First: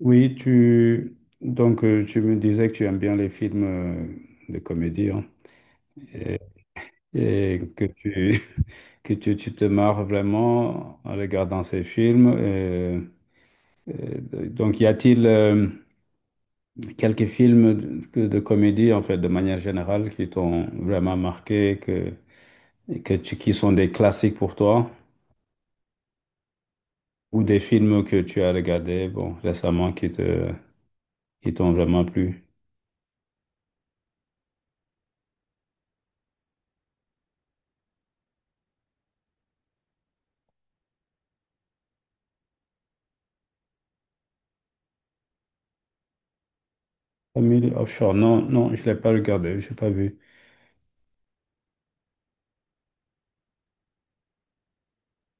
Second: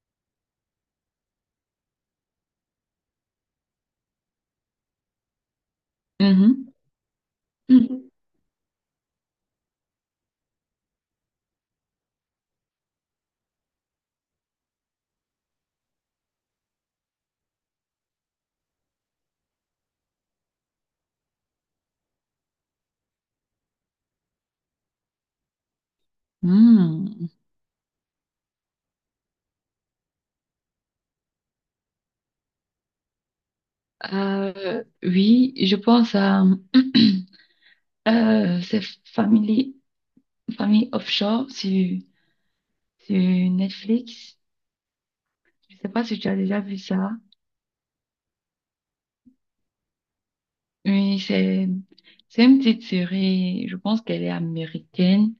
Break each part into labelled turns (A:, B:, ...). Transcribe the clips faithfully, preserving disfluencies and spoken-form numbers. A: Oui, tu donc euh, tu me disais que tu aimes bien les films euh, de comédie hein, et,
B: Mhm.
A: et que
B: Mhm.
A: tu que tu, tu te marres vraiment en regardant ces films. Euh, euh, donc y a-t-il euh, quelques films de, que- de comédie en fait de manière générale qui t'ont vraiment marqué que et que tu, qui sont des classiques pour toi,
B: Mhm.
A: ou des films que tu as regardés bon récemment qui te qui t'ont vraiment plu?
B: Euh, oui, je pense à euh, c'est Family, Family Offshore sur, sur Netflix. Je sais pas si tu as déjà vu ça.
A: Family Offshore, non, non, je l'ai pas regardé, je n'ai pas vu.
B: Oui, c'est c'est une petite série. Je pense qu'elle est américaine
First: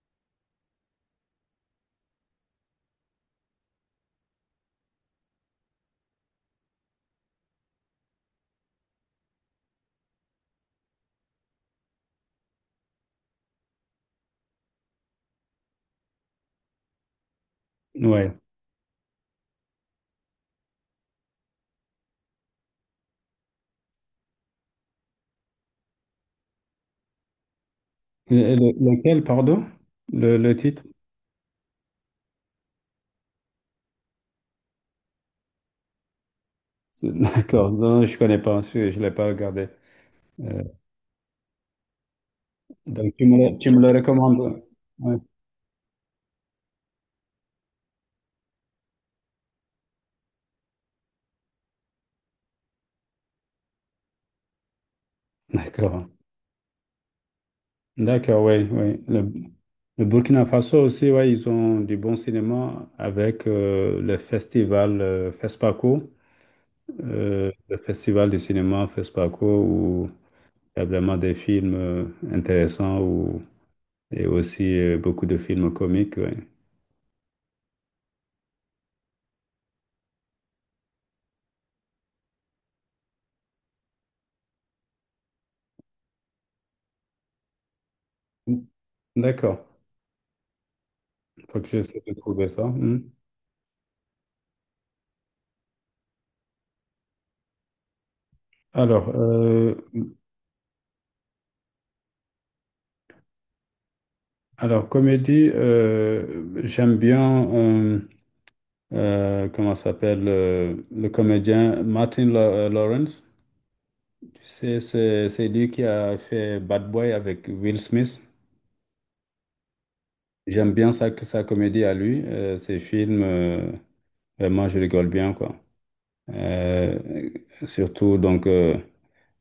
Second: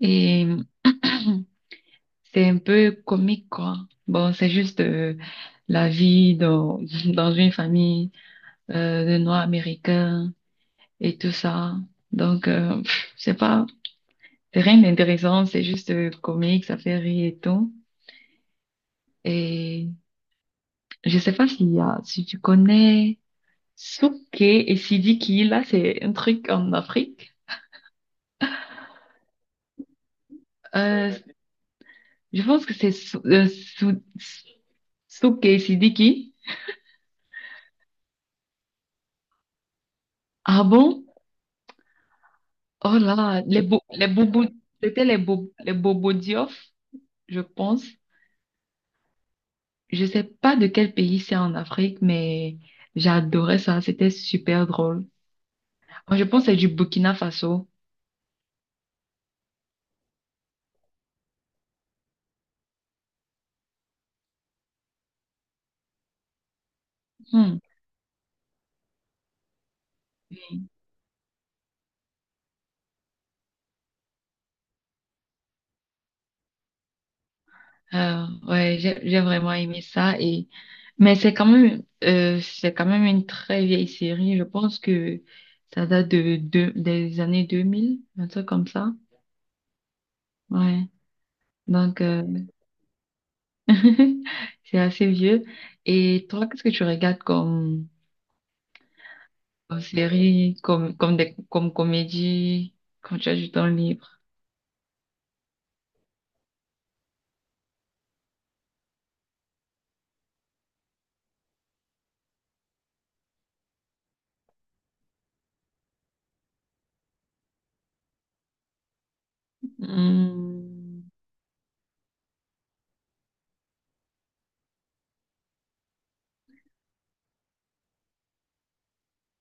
B: et c'est un peu comique quoi. Bon, c'est juste euh, la vie dans dans une famille euh, de Noirs américains. Et tout ça. Donc, euh, pff, c'est pas, c'est rien d'intéressant, c'est juste euh, comique, ça fait rire et tout.
A: Ouais.
B: Et je sais pas s'il y a, si tu connais Souké et Sidiki, là, c'est un truc en Afrique.
A: Le- le- lequel, pardon? Le, le titre?
B: Euh, je pense que c'est Sou- euh, Sou- Souké et Sidiki.
A: C'est- D'accord. Non, je connais pas. Je ne l'ai pas regardé. Euh,
B: Ah bon? Oh
A: donc, tu
B: là,
A: me, le-
B: les
A: tu me
B: bo
A: le
B: les Bobos
A: recommandes?
B: c'était
A: Ouais.
B: les bo les Bobos Diof, je pense. Je sais pas de quel pays c'est en Afrique, mais j'adorais ça, c'était super drôle.
A: D'accord.
B: Oh, je pense que c'est du Burkina Faso.
A: D'accord, oui, oui. Le, le Burkina Faso aussi, ouais, ils ont du bon cinéma avec euh, le festival euh, FESPACO, euh,
B: Hmm.
A: le festival du cinéma FESPACO, où il y a vraiment des films euh, intéressants, où, et aussi euh, beaucoup de films comiques, ouais.
B: Euh, ouais, j'ai j'ai vraiment aimé ça et mais c'est quand même euh, c'est quand même une très vieille série. Je pense que ça date de, de des années deux mille un truc comme ça.
A: D'accord.
B: Ouais.
A: Faut que
B: Donc
A: j'essaie de
B: euh,
A: trouver ça. Hmm.
B: c'est assez vieux. Et toi, qu'est-ce que tu regardes comme,
A: Alors, euh,
B: comme série, comme comme des comme comédie quand tu as du temps libre?
A: alors comédie, euh, j'aime bien, euh, euh, comment ça s'appelle, euh, le comédien Martin Law- Lawrence. Tu sais, c'est c'est lui qui a fait Bad Boy avec Will Smith. J'aime bien
B: Hmm.
A: sa, sa comédie à lui, euh, ses films, euh, vraiment, je rigole bien, quoi. Euh, Surtout, donc, euh,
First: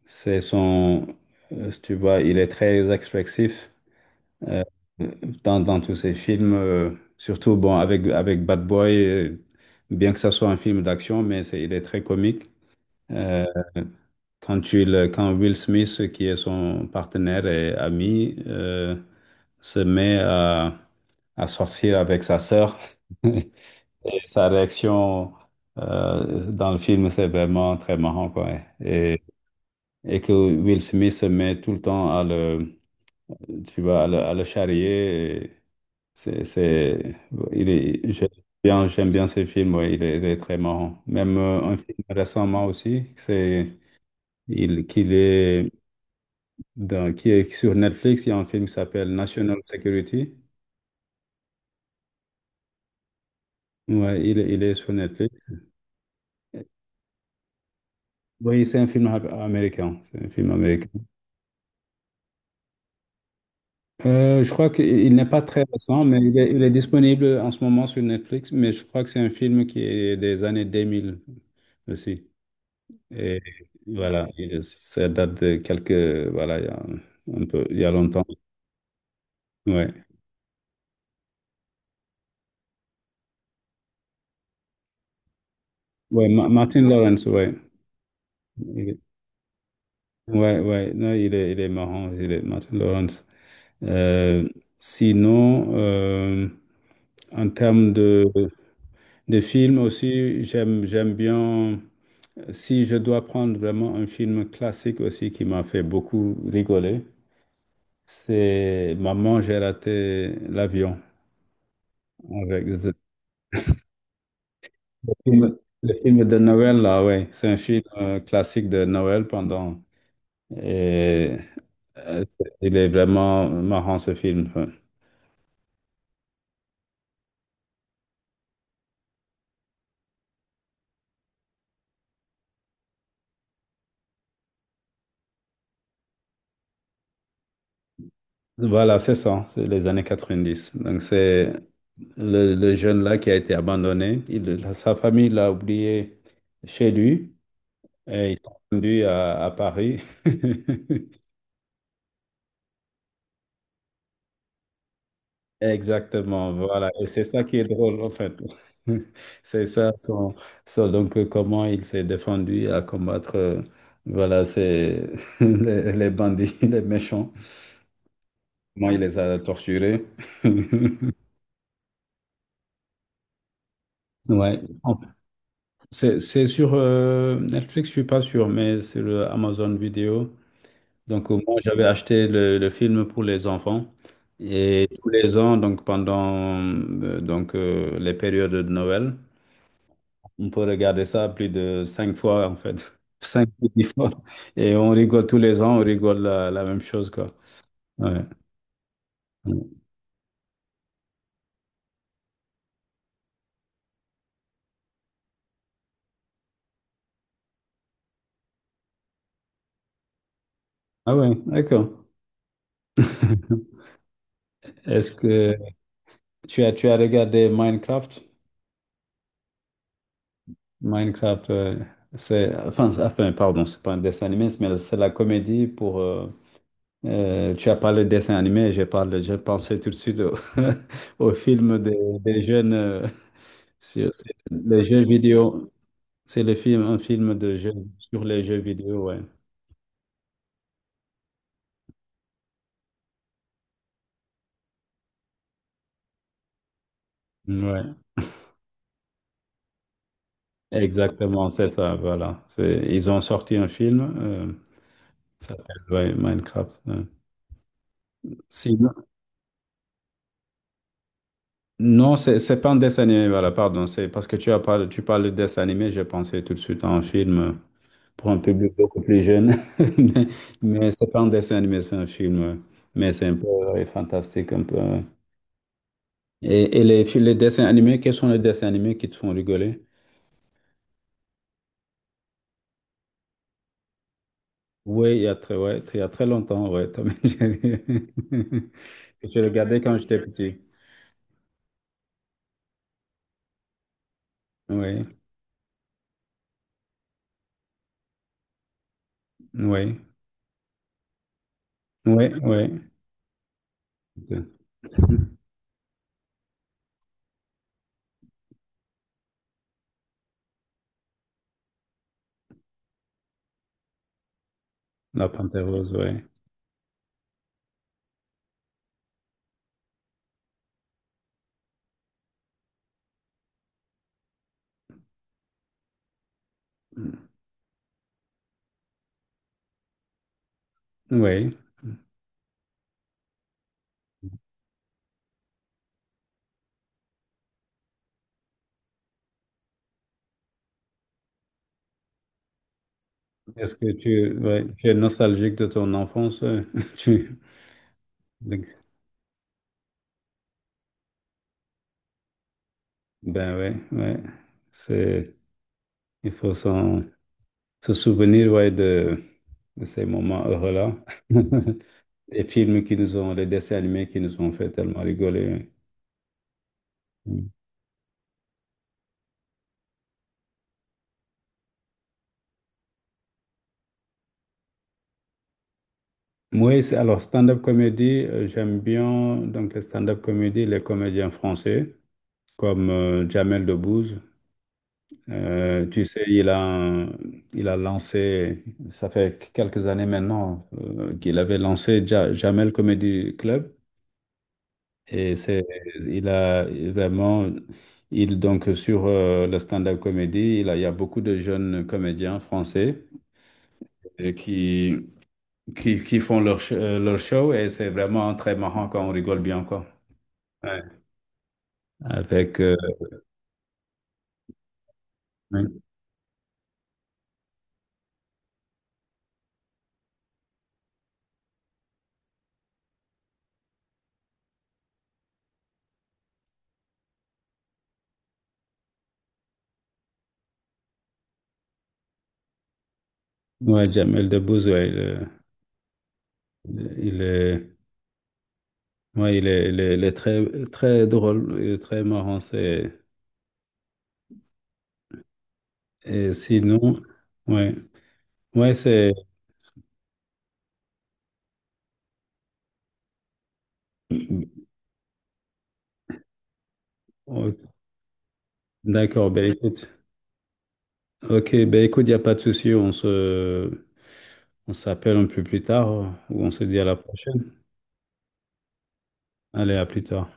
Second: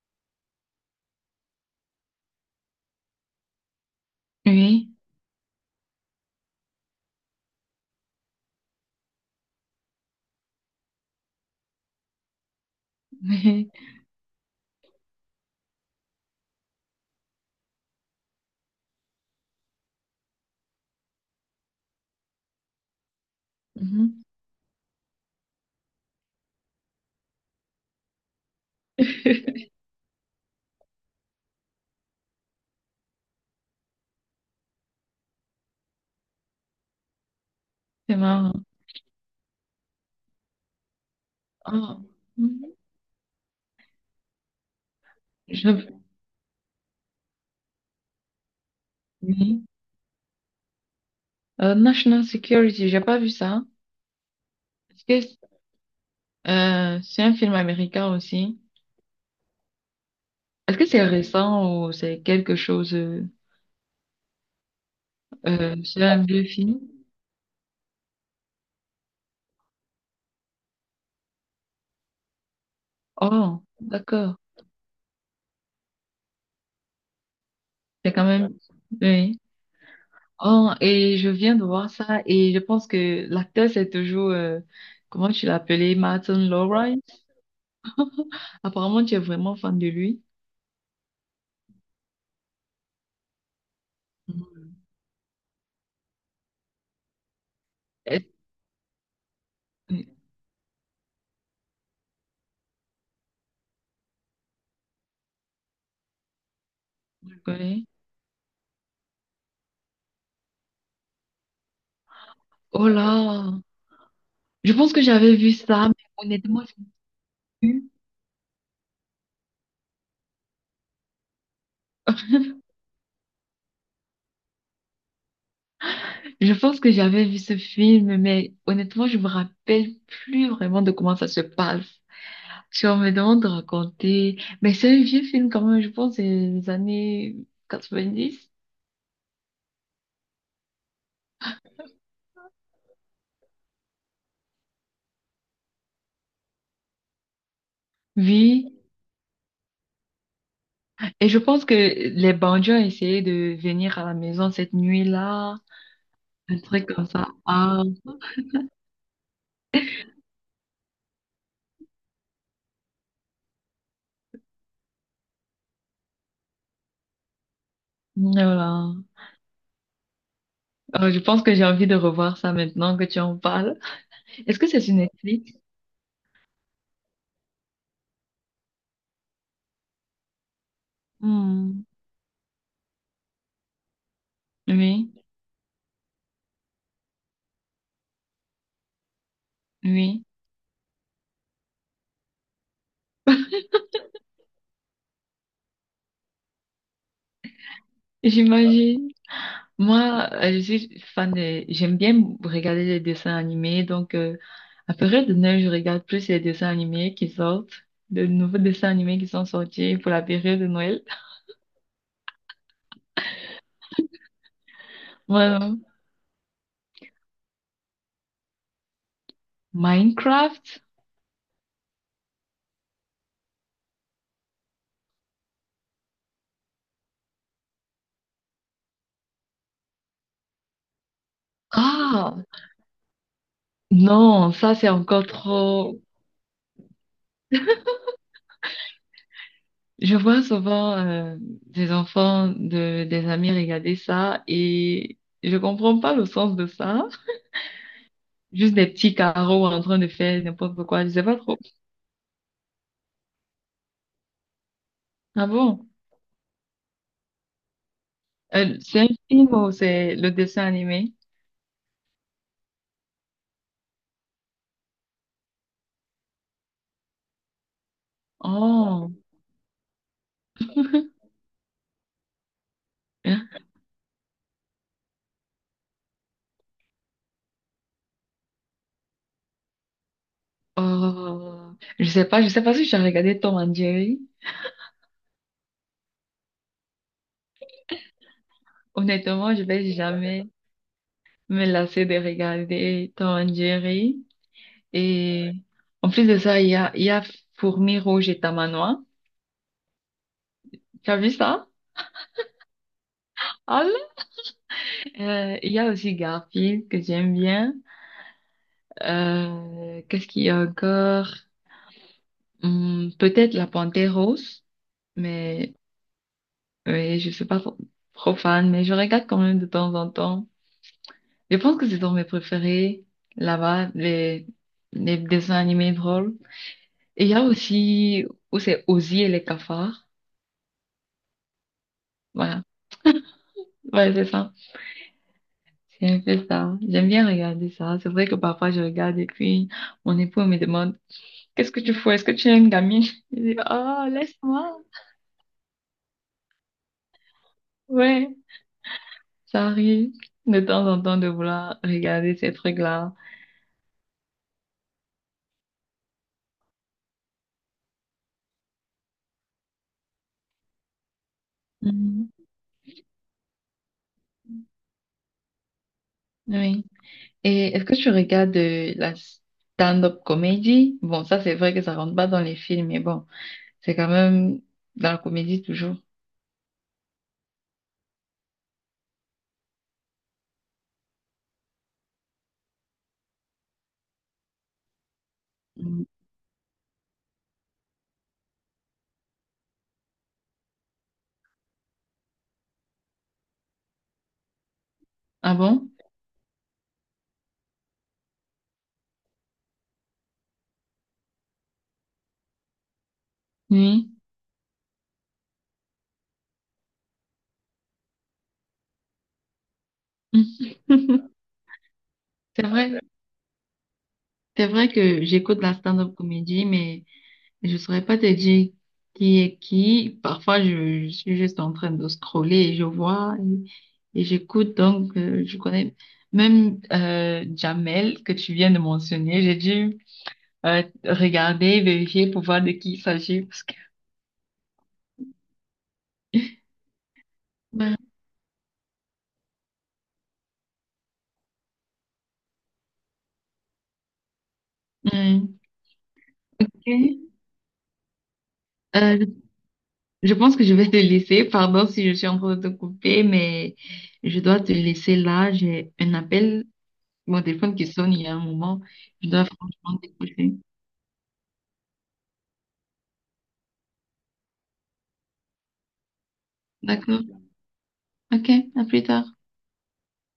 A: c'est son, euh, si tu vois, il est très expressif. euh,
B: Oui.
A: Dans, dans tous ces films, euh, surtout bon, avec, avec Bad Boy, euh, bien que ça soit un film d'action, mais c'est, il est très comique. Euh, quand, il, quand Will Smith, qui est son partenaire et ami, euh, se met à, à sortir avec sa sœur, et
B: Mhm.
A: sa réaction euh, dans le film, c'est vraiment très marrant, quoi. Et, et que Will Smith se met tout le temps à le, tu vois, à le, à le charrier. C'est, c'est, il est,
B: C'est
A: j'aime
B: marrant.
A: bien, J'aime bien ce film, ouais, il est, il est très marrant. Même euh, un film
B: Ah,
A: récemment
B: mhm.
A: aussi, c'est, il, qu'il est
B: j'avais-
A: dans, qui est sur Netflix. Il y a un film qui s'appelle National
B: oui.
A: Security.
B: Euh, National Security, j'ai pas vu ça.
A: Ouais, il, est- il est sur
B: Est-ce que
A: Netflix.
B: euh, c'est un film américain aussi?
A: Oui, c'est un film am- américain. C'est un film
B: Est-ce que
A: américain.
B: c'est récent ou c'est quelque chose... euh,
A: Euh, je crois qu'il n'est pas très
B: euh, c'est
A: récent, mais
B: un
A: il
B: vieux
A: est, il est
B: film?
A: disponible en ce moment sur Netflix, mais je crois que c'est un film qui est des années deux mille aussi. Et
B: Oh,
A: voilà,
B: d'accord.
A: et ça date de quelques, voilà, il y a un peu, il y a
B: C'est
A: longtemps.
B: quand même... Oui.
A: Ouais.
B: Oh, et je viens de voir ça et je pense que l'acteur, c'est toujours... euh, comment tu l'appelais?
A: Ouais,
B: Martin
A: Ma- Martin
B: Lawrence?
A: Lawrence, ouais. Il est-
B: Apparemment, tu es vraiment fan de lui.
A: ouais, ouais, non, il est, il est marrant, il est Martin Lawrence. Euh,
B: Mhm.
A: Sinon, euh, en termes de,
B: Est-ce-
A: de films
B: Je
A: aussi, j'aime, j'aime bien, si je dois prendre vraiment un film classique aussi qui m'a fait beaucoup rigoler,
B: le connais.
A: c'est Maman, j'ai raté l'avion avec.
B: Oh là! Je pense que
A: Le
B: j'avais vu
A: film,
B: ça,
A: le
B: mais
A: film de
B: honnêtement, je
A: Noël, là, ouais, c'est un film euh, classique de Noël pendant. Et euh, c'est- il est vraiment marrant ce film, ouais.
B: je pense que j'avais vu ce film, mais honnêtement, je me rappelle plus vraiment de comment ça se passe. Si on me demande de raconter, mais c'est un vieux film quand même, je pense, c'est les années quatre-vingt-dix.
A: Voilà, c'est ça, c'est les années quatre-vingt-dix. Donc c'est le, le jeune là qui a été abandonné. Il- sa famille l'a oublié chez lui et il est
B: Oui.
A: rendu à, à Paris.
B: Et je pense que les bandits ont essayé de venir à la maison cette nuit-là,
A: Exactement,
B: un truc
A: voilà.
B: comme
A: Et c'est
B: ça.
A: ça qui est
B: Ah,
A: drôle, en fait. C'est ça, son, son- donc, euh, comment il s'est défendu à combattre, euh, voilà, c'est les, les bandits, les méchants. Moi,
B: voilà.
A: il les a torturés.
B: Euh, je pense que j'ai envie de revoir ça maintenant que tu en parles. Est-ce
A: Ouais.
B: que c'est sur
A: En-
B: Netflix?
A: C'est, c'est sur euh, Netflix, je suis pas sûr, mais c'est le Amazon Vidéo. Donc, euh, moi, j'avais
B: Hmm.
A: acheté le, le film pour les enfants. Et tous
B: Oui,
A: les ans, donc, pendant euh, donc, euh, les périodes de Noël,
B: oui.
A: On peut regarder ça plus de cinq fois, en fait. Cinq ou dix fois. Et on rigole tous les ans, on rigole la, la même chose, quoi. Ouais.
B: J'imagine. Moi, euh, je suis fan des... J'aime bien regarder les dessins animés. Donc, euh, à période de Noël, je regarde plus les dessins animés qui sortent, de nouveaux dessins animés qui sont sortis pour la période de Noël.
A: Ah ouais, d'accord. Est-ce que
B: Voilà.
A: tu as, tu as regardé Minecraft?
B: Minecraft?
A: Minecraft, euh, c'est... Enfin, c'est- enfin, pardon, c'est pas un dessin animé, mais c'est la comédie pour. Euh, euh, tu as parlé de dessin animé, j'ai parlé, j'ai pensé tout de suite au, au film des, des
B: Ah!
A: jeunes, euh, sur-
B: Non, ça,
A: les
B: c'est
A: jeux
B: encore
A: vidéo.
B: trop...
A: C'est le film, un film de jeu, sur les jeux vidéo, ouais.
B: Je vois souvent euh, des enfants de des amis regarder ça et je comprends pas le sens de ça.
A: Ouais,
B: Juste des petits carreaux en train de faire n'importe quoi, je sais pas
A: exactement,
B: trop.
A: c'est ça, voilà. C'est, ils ont sorti un film, euh,
B: Ah
A: ça s'appelle
B: bon?
A: ouais, Minecraft, ouais.
B: Euh, c'est
A: Sinon-
B: un film ou c'est le dessin animé?
A: non, c'est c'est pas un dessin animé, voilà, pardon. C'est parce que tu as parlé, tu parles de dessin animé, j'ai pensé tout de suite à un film euh, pour un public beaucoup
B: Oh,
A: plus jeune. Mais, mais, c'est pas un dessin animé, c'est un film, ouais. Mais c'est un peu
B: hein?
A: ouais, fantastique, un peu, ouais. Et, et les, fi- les dessins animés, quels sont les dessins animés qui te font rigoler?
B: Oh, je sais pas, je sais pas si j'ai regardé Tom and Jerry.
A: Oui, il y a très, ouais, très- il y a très longtemps, ouais. Tom et Jerry. Je C'est vrai,
B: Honnêtement, je
A: regardais
B: vais
A: quand j'étais
B: jamais
A: petit.
B: me lasser de regarder Tom and Jerry.
A: Oui,
B: Et en plus de ça, il y a, il y a Fourmi Rouge et Tamanois.
A: oui,
B: Tu as vu ça?
A: oui, oui.
B: Ah là. Euh, il y a aussi Garfield que j'aime bien. Euh, qu'est-ce qu'il y a encore? Hum, peut-être La Panthère Rose,
A: La Panthère
B: mais
A: Rose, oui.
B: Oui, je suis pas trop trop fan, mais je regarde quand même de temps en temps. Je pense que c'est dans mes préférés, là-bas, les, les dessins animés drôles. Et il y a aussi où c'est Ozzy et les cafards.
A: Oui.
B: Voilà. Ouais, c'est ça. C'est un peu ça. J'aime bien regarder ça. C'est vrai que parfois je regarde et puis mon époux me demande, qu'est-ce que tu fais? Est-ce que tu es une gamine? Je dis,
A: Est-ce que
B: oh,
A: tu, ouais,
B: laisse-moi.
A: tu es nostalgique de ton enfance? euh, Tu,
B: Ouais, ça arrive de temps en temps de vouloir regarder ces trucs-là.
A: ben ouais, ouais. C'est, il faut s'en, se souvenir, ouais, de, de ces moments heureux-là.
B: Mhm.
A: Les films qui nous ont, les dessins animés qui nous ont fait tellement rigoler.
B: Oui. Et est-ce que tu regardes euh, la stand-up comédie? Bon, ça c'est vrai que ça rentre pas dans les films, mais bon, c'est quand même dans la comédie toujours.
A: Oui, c'est- alors stand-up comédie, euh, j'aime bien donc les stand-up comédies, les comédiens français comme euh, Jamel Debbouze. Euh, tu
B: Mm.
A: sais, il a, un- il a lancé, ça fait quelques années maintenant euh, qu'il avait lancé Ja- Jamel Comedy Club, et
B: Ah
A: c'est,
B: bon?
A: il a vraiment, il donc sur euh, le stand-up comédie, il a- il y a beaucoup de jeunes comédiens français
B: Oui.
A: et qui, qui, qui font leur, sh- euh, leur show, et c'est vraiment très marrant, quand on rigole bien, quoi. Ouais. avec
B: C'est
A: euh,
B: vrai, c'est vrai que j'écoute la stand-up comédie, mais je saurais pas te dire qui est qui. Parfois, je, je suis juste en train de scroller et je vois et, et j'écoute. Donc, euh, je connais même euh, Jamel que tu viens de mentionner. J'ai dû euh, regarder, vérifier pour voir de qui il s'agit. Parce que...
A: Ouais, Jamel Debbouze, ouais. il, est, il est-
B: Ouais.
A: ouais, il est, il est- il est très, très drôle, il est très marrant. C'est,
B: Ouais.
A: et
B: Ok.
A: sinon, ouais, ouais, c'est.
B: Euh, je je pense que je vais te laisser. Pardon si je suis en train de te couper, mais je dois te laisser là. J'ai un appel, mon
A: Ok,
B: téléphone qui sonne il y a un moment.
A: d'accord,
B: Je
A: ben
B: dois
A: écoute.
B: franchement décrocher.
A: Ok, ben écoute, il n'y a pas de souci. On se, on s'appelle un peu plus tard, ou on se dit à la
B: D'accord.
A: prochaine.
B: Ok, à plus tard.
A: Allez, à plus tard.